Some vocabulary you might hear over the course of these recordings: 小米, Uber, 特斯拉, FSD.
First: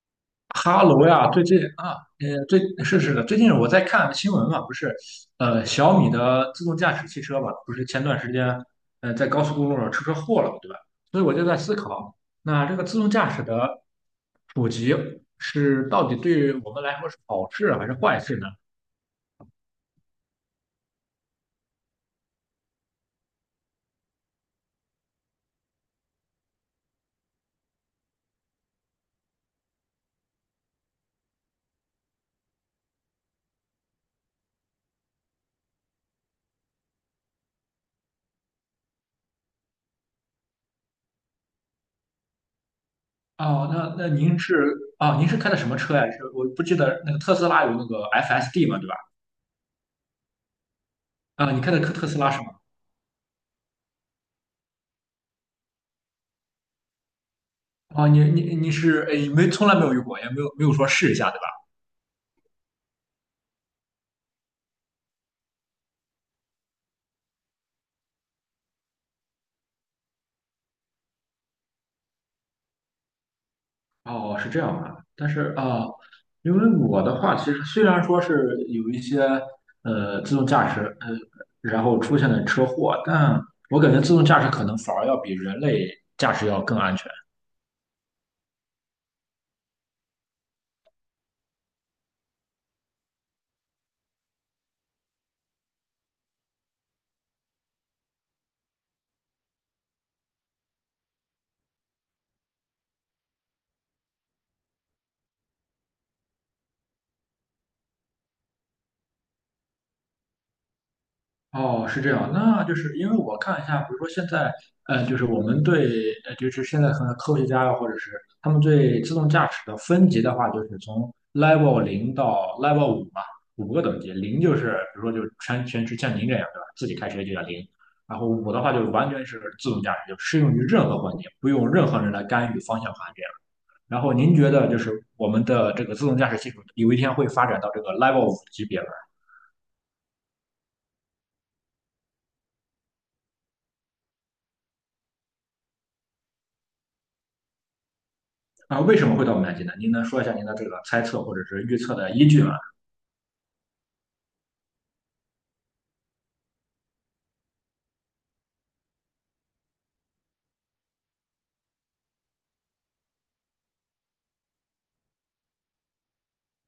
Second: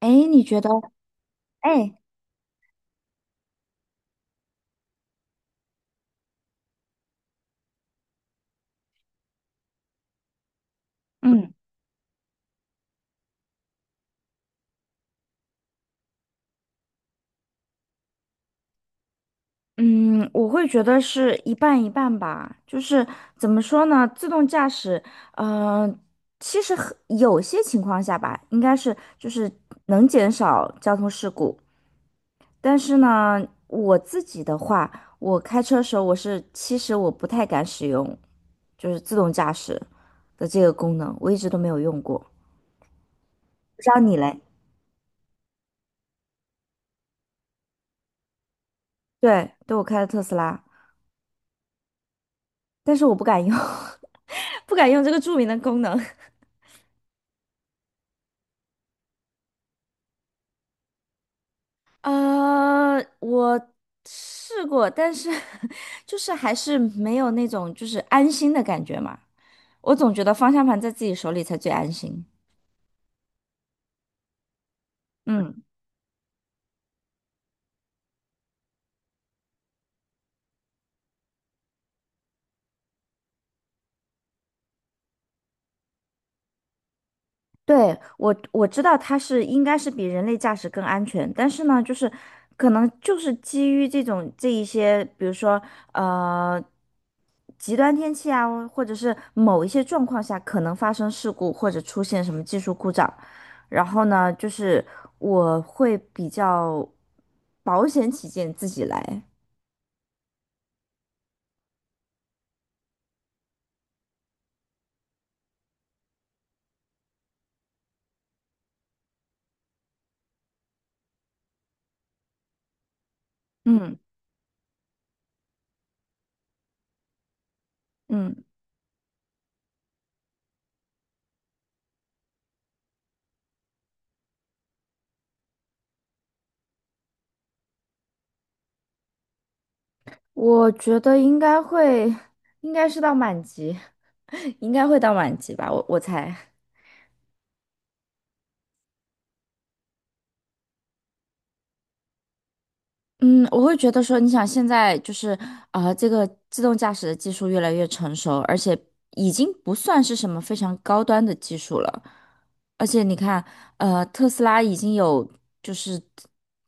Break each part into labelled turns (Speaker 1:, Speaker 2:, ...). Speaker 1: 哎，你觉得？
Speaker 2: 哈喽呀，最近啊，
Speaker 1: 哎，
Speaker 2: 最是是的，最近我在看新闻嘛，不是，小米的自动驾驶汽车嘛，不是前段时间，在高速公路上出车祸了嘛，对吧？所以我就
Speaker 1: 嗯
Speaker 2: 在思考，那这个自动驾驶的普及是到底对我们来说是好事啊还是坏事呢？
Speaker 1: 嗯，我会觉得是一半一半吧。就是怎么说呢？自动驾驶，嗯，其实很有些情况下吧，应该是就是能减少交通事故。但是呢，我自己的话，我开车的时候，其实我不太敢使用，就是自动驾驶的这个功能，我一直都没有用过。
Speaker 2: 哦，
Speaker 1: 不知
Speaker 2: 那
Speaker 1: 道
Speaker 2: 那
Speaker 1: 你
Speaker 2: 您
Speaker 1: 嘞？
Speaker 2: 是。啊，您是开的什么车呀？是我不记得那个特斯拉有那个 FSD 嘛，对吧？
Speaker 1: 对，我开的特斯拉。
Speaker 2: 啊，你开的特斯拉是吗？
Speaker 1: 但是我不敢用，不敢用这个著名的功能。
Speaker 2: 啊，你是，哎，没从来没有用过，也没有说试一下对吧？
Speaker 1: 我试过，但是 就是还是没有那种就是安心的感觉嘛。我总觉得方向盘在自己手里才最安心。
Speaker 2: 哦，是这样啊，但是
Speaker 1: 嗯。
Speaker 2: 啊。因为我的话，其实虽然说是有一些自动驾驶，然后出现了车祸，但我感觉自动驾驶可能反而要比人类驾驶要更安全。
Speaker 1: 对，我知道它是应该是比人类驾驶更安全，但是呢，就是可能就是基于这种这一些，比如说呃极端天气啊，或者是某一些状况下可能发生事故或者出现什么技术故障，然后呢，就是我会比较保险起见自己来。
Speaker 2: 哦，是这样，那就是因为我看一下，比如说现在，就是我们对，就是现在可能科学家啊，或者是他们对自动驾驶的分级的话，就是从 Level 0到 Level 五嘛，五个
Speaker 1: 嗯。
Speaker 2: 等级，零就是比如说就是全是像您这样，对吧？自己开车就叫零，然后
Speaker 1: 嗯，
Speaker 2: 五的话就是完全是自动驾驶，就适用于任何环境，不用任何人来干预方向盘这样。然后您觉得就是我们的这个自动驾驶技术有一天会发展到这个 Level 五级别吗？
Speaker 1: 我觉得应该会，应该是到满级，应该会到满级吧，我猜。
Speaker 2: 啊，为什么会到五年级呢？您能说一下您的这个猜测或者是预测的依据吗？
Speaker 1: 嗯，我会觉得说，你想现在就是这个自动驾驶的技术越来越成熟，而且已经不算是什么非常高端的技术了。而且你看，特斯拉已经有就是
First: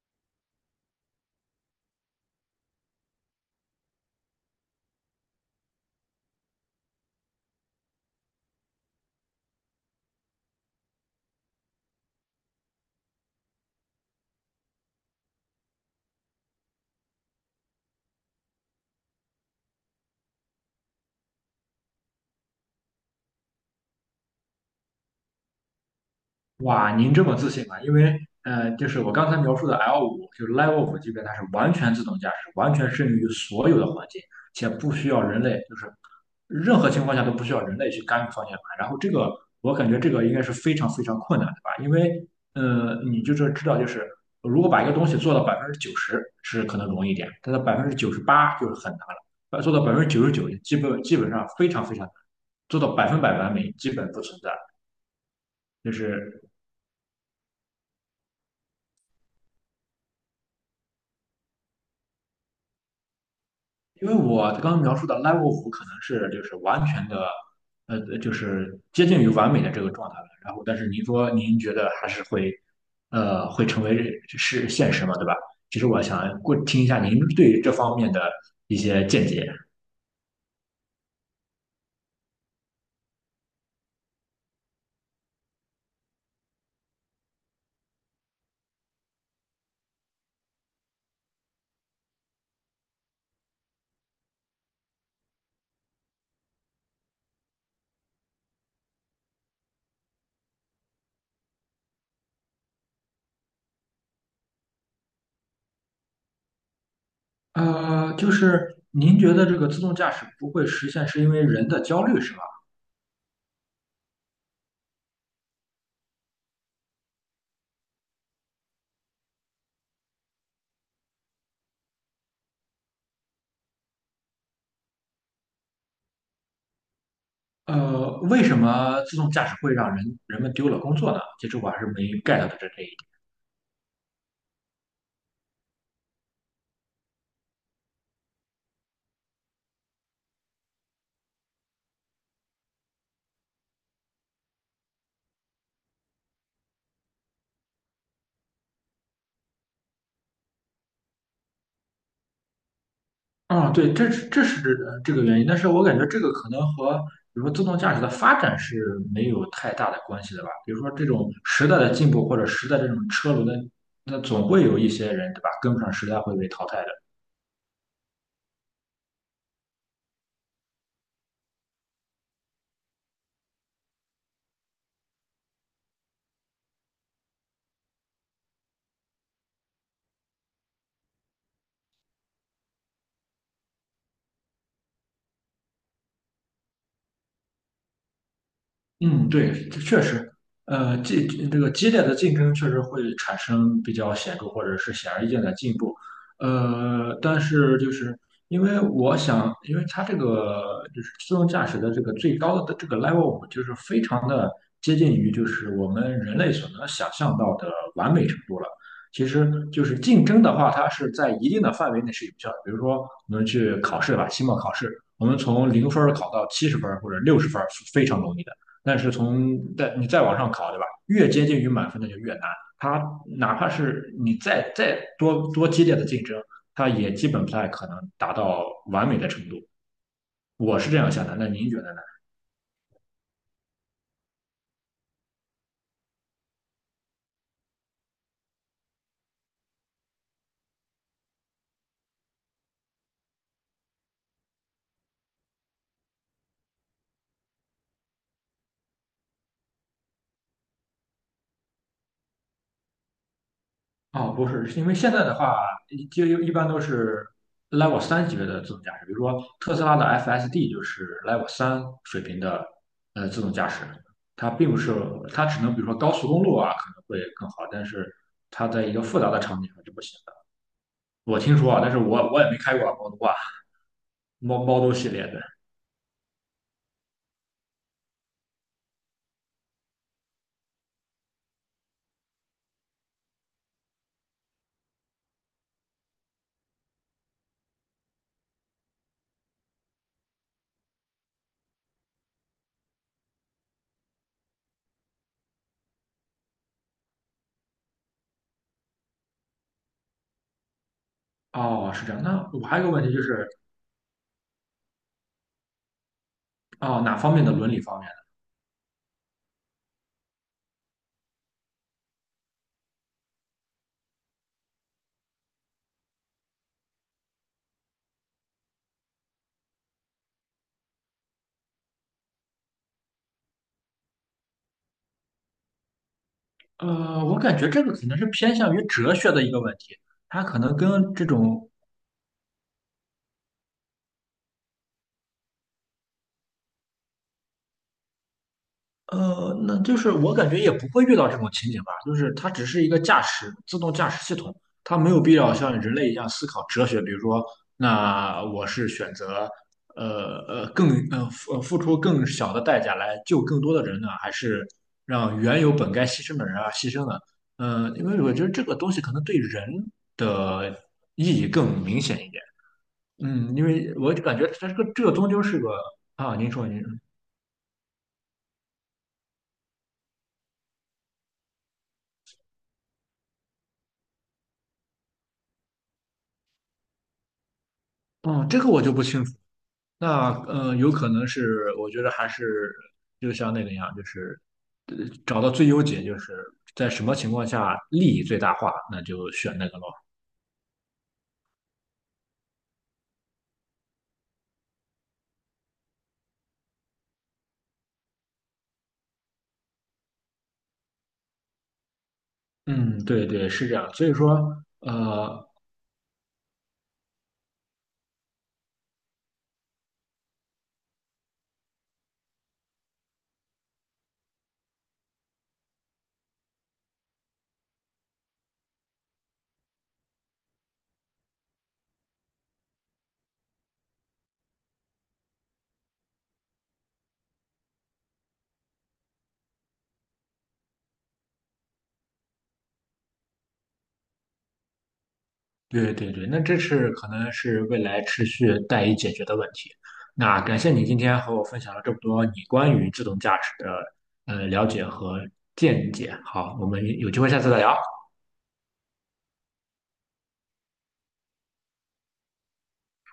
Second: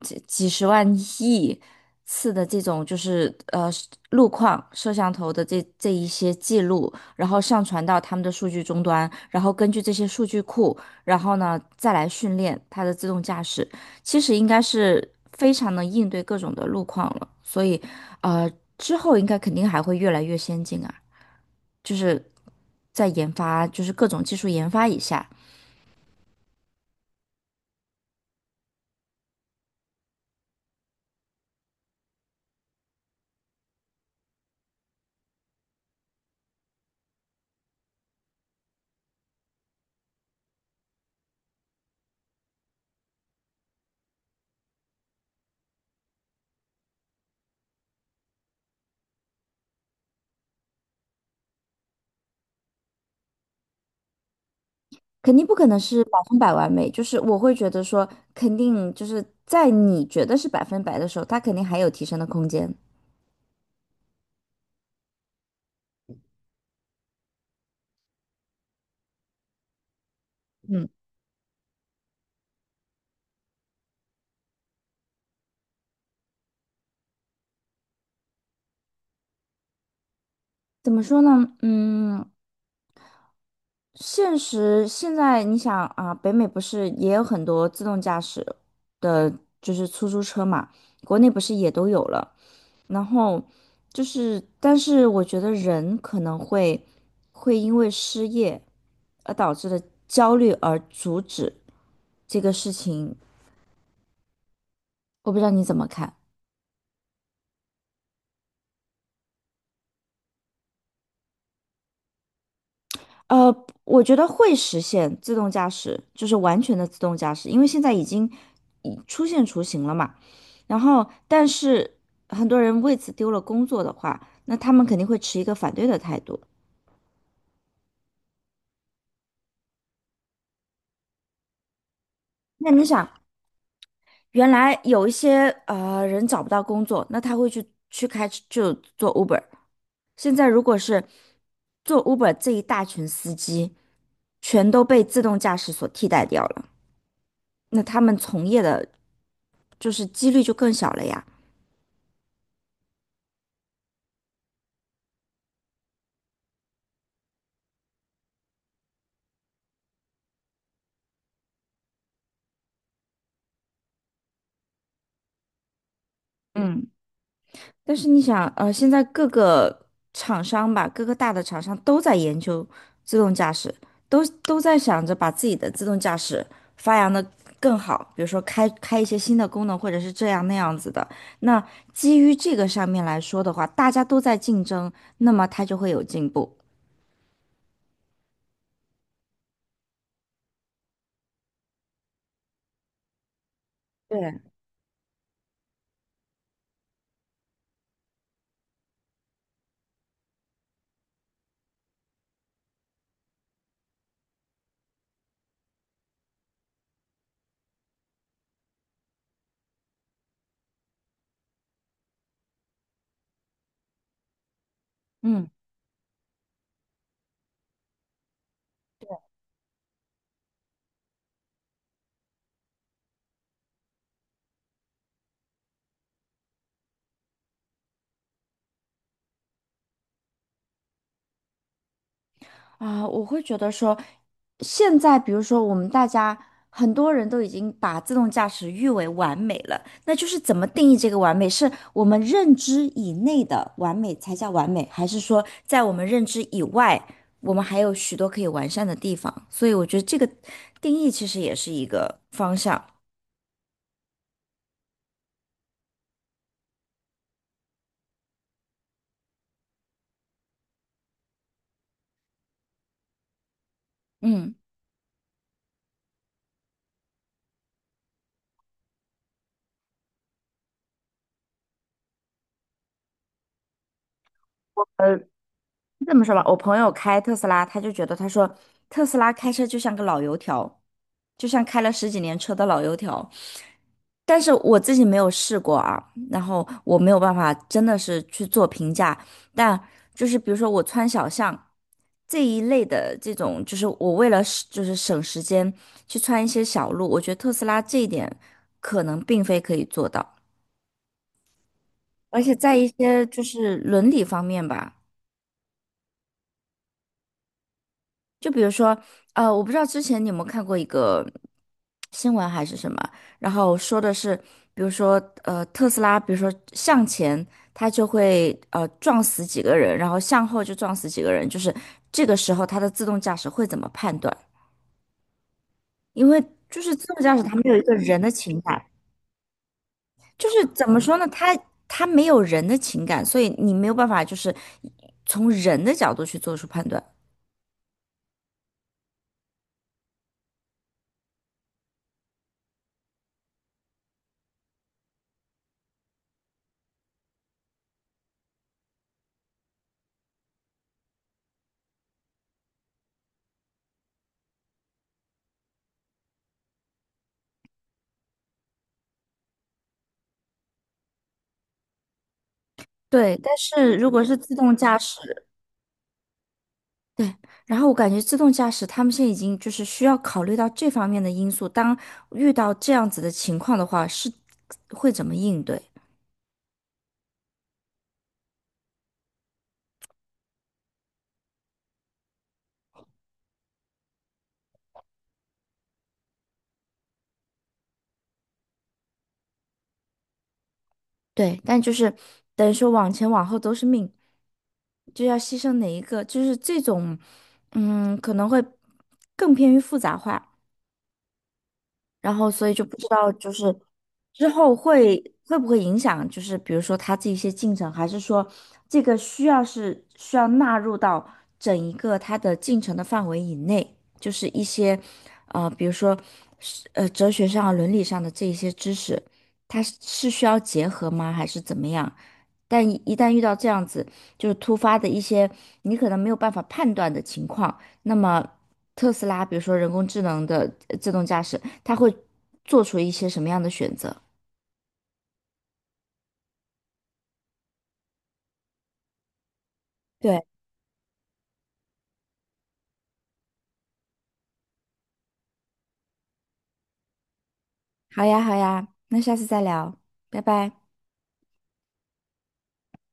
Speaker 1: 几十万亿次的这种就是路况摄像头的这一些记录，然后上传到他们的数据终端，然后根据这些数据库，然后呢再来训练它的自动驾驶。其实应该是非常能应对各种的路况了，所以，呃，之后应该肯定还会越来越先进啊，就是在研发，就是各种技术研发一下，
Speaker 2: 哇，您这么自信啊？因为就是我刚才描述的 l 五，就是 Level 5级别，它是完全自动驾驶，完全适应于所有的环境，且不需要人类，就是任何情况下都不需要人类去干预方向盘。然后这个，我感觉这个应该是非常非常困难的吧？因为你就是知道，就是如果把一个东西做到百分之九十是可能容易一点，但是98%就是很难了，做到99%，基本上非常非常难。做到百分百完美基本不存在，
Speaker 1: 肯定不可能
Speaker 2: 就
Speaker 1: 是百分
Speaker 2: 是
Speaker 1: 百完美，就是我会觉得说，肯定就是在你觉得是百分百的时候，它肯定还有提升的空间。
Speaker 2: 因为我刚刚描述的 level 五可能是就是完全的，就是接近于完美的这个状态了。然后，但
Speaker 1: 嗯，
Speaker 2: 是您说您觉得还是会，会成为是现实嘛，对吧？其实我想过听一下您对于这方面的一些见解。
Speaker 1: 怎么说呢？嗯，现实现在你想啊，北美不是也有很多自动驾驶的，就是出租车嘛，国内不是也都有了。然后就是，但是我觉得人可能会因为失业而导致的焦虑而阻止这个事情，我不知道你怎么看。
Speaker 2: 就是您觉得这个自动驾驶不会实现，是因为人的焦虑是吧？
Speaker 1: 呃，我觉得会实现自动驾驶，就是完全的自动驾驶，因为现在已经已出现雏形了嘛。然后，但是很多人为此丢了工作的话，那他们肯定会持一个反对的态度。
Speaker 2: 为什么自动驾驶会让人们丢了工作呢？其实我还是没 get 到这
Speaker 1: 那
Speaker 2: 这
Speaker 1: 你
Speaker 2: 一
Speaker 1: 想？原来有一些人找不到工作，那他会去开就做 Uber。现在如果是做 Uber 这一大群司机，全都被自动驾驶所替代掉了，那他们从业的就是几率就更小了呀。
Speaker 2: 啊，对，这是这是这这个原因，但是我感觉这个可能和比如说自动驾驶的发展是没有太大的关系的吧。比如说这种时代的进步或者时代这种车轮的，那总会有一些人对吧跟不上时代会被淘汰
Speaker 1: 嗯。
Speaker 2: 的。
Speaker 1: 但是你想，现在各个厂商吧，各个大的厂商都在研究自动驾驶，都在想着把自己的自动驾驶发扬的更好，比如说开一些新的功能，或者是这样那样子的。那基于这个上面来说的话，大家都在竞争，那么它就会有进步。
Speaker 2: 嗯，对，这确实，呃，激这个激烈的竞争确实会产生比较显
Speaker 1: 对，
Speaker 2: 著或者是显而易见的进步，但是就是因为我想，因为它这个就是自动驾驶的这个最高的这个 level 五，就是非常的接近于就是我们人类所能想象到的完美程度了。其实就是竞争的话，它是在一定的范围内是有效的，比如说我们去考试吧，期末考试，我们
Speaker 1: 嗯。
Speaker 2: 从零分儿考到70分儿或者60分儿是非常容易的。但是从再你再往上考，对吧？越接近于满分的就越难。它哪怕是你再多激烈的竞争，它也基本不太可能达到完美的程度。我是这样想的，那您觉得呢？
Speaker 1: 啊，我会觉得说，现在比如说我们大家很多人都已经把自动驾驶誉为完美了，那就是怎么定义这个完美？是我们认知以内的完美才叫完美，还是说在我们认知以外，我们还有许多可以完善的地方？所以我觉得这个定义其实也是一个方向。
Speaker 2: 哦，不是，是因为现在的话，就一般都是 Level 三级别的自动驾驶，比如说特斯拉的 FSD 就是 Level 3水平的自动驾驶，它
Speaker 1: 嗯，
Speaker 2: 并不是，它只能比如说高速公路啊可能会更好，但是它在一个复杂的场景上就不行。我听说啊，但是我也没开过啊猫奴啊，猫奴系列的。
Speaker 1: 这么说吧，我朋友开特斯拉，他就觉得他说特斯拉开车就像个老油条，就像开了十几年车的老油条。但是我自己没有试过啊，然后我没有办法真的是去做评价，但就是比如说我穿小巷这一类的这种，就是我为了省就是省时间去穿一些小路，我觉得特斯拉这一点可能并非可以做到，
Speaker 2: 哦，是这样。
Speaker 1: 而
Speaker 2: 那
Speaker 1: 且
Speaker 2: 我
Speaker 1: 在
Speaker 2: 还有
Speaker 1: 一
Speaker 2: 个问题就
Speaker 1: 些就
Speaker 2: 是，
Speaker 1: 是伦理方面吧。
Speaker 2: 哦，哪方面的伦理方面
Speaker 1: 就比如说，我不知道之前你有没有看过一个新闻还是什么，然后说的是，比如说，特斯拉，比如说向前，它就会撞死几个人，然后向后就撞死几个人，就是这个时候它的自动驾驶会怎么判断？因为就
Speaker 2: 的？
Speaker 1: 是自动驾
Speaker 2: 我
Speaker 1: 驶它
Speaker 2: 感觉
Speaker 1: 没有一
Speaker 2: 这个
Speaker 1: 个
Speaker 2: 可能
Speaker 1: 人
Speaker 2: 是
Speaker 1: 的
Speaker 2: 偏
Speaker 1: 情
Speaker 2: 向
Speaker 1: 感，
Speaker 2: 于哲学的一个问题，它
Speaker 1: 就
Speaker 2: 可
Speaker 1: 是
Speaker 2: 能
Speaker 1: 怎么
Speaker 2: 跟
Speaker 1: 说
Speaker 2: 这
Speaker 1: 呢，
Speaker 2: 种
Speaker 1: 它没有人的情感，所以你没有办法就是从人的角度去做出判断。
Speaker 2: 那就是我感觉也不会遇到这种情景吧，就是它只是一个驾驶自动驾驶系统，它没有必要像人类一样思考哲学，比如说，那我是选择更付出更小的代价来救更多的人呢，还是让原有本该牺牲的人啊牺牲呢？嗯，因为我觉得这个东西可能对人的意义更明显一点。
Speaker 1: 对，
Speaker 2: 嗯，
Speaker 1: 但
Speaker 2: 因为
Speaker 1: 是如
Speaker 2: 我就
Speaker 1: 果是
Speaker 2: 感觉
Speaker 1: 自
Speaker 2: 它这
Speaker 1: 动
Speaker 2: 个
Speaker 1: 驾
Speaker 2: 这个终究
Speaker 1: 驶。
Speaker 2: 是个啊，您说您说。
Speaker 1: 对，然后我感觉自动驾驶他们现在已经就是需要考虑到这方面的因素，当遇到这样子的情况的话，是会怎么应对？
Speaker 2: 哦，这个我就不清楚。那嗯，有可能是，我觉得还是就像那个一样，就是呃找到最优解，就是在什么情况下利益最大化，那就选那个咯。
Speaker 1: 对，但就是等于说往前往后都是命，就要牺牲哪一个，就是这种，嗯，可能会更偏于复杂化。然后所以就不
Speaker 2: 嗯，
Speaker 1: 知
Speaker 2: 对
Speaker 1: 道
Speaker 2: 对，
Speaker 1: 就
Speaker 2: 是
Speaker 1: 是
Speaker 2: 这样。所以
Speaker 1: 之
Speaker 2: 说，
Speaker 1: 后
Speaker 2: 呃，
Speaker 1: 会不会影响，就是比如说他这一些进程，还是说这个需要纳入到整一个他的进程的范围以内，就是一些比如说哲学上啊伦理上的这一些知识，它需要结合吗，还是怎么样？但一旦遇到这样子，就是突发的一些你可能没有办法判断的情况，那么特斯拉，比如说人工智能的自动驾驶，它会做出一些什么样的选择？
Speaker 2: 对对对，那这是可能是未来持续待以解决的问题。那
Speaker 1: 对，
Speaker 2: 感谢你今天和我分享了这么多你关于自动驾驶的了解和见解。好，我们有机会下次再聊。
Speaker 1: 好呀，好呀，那下次再聊，拜拜。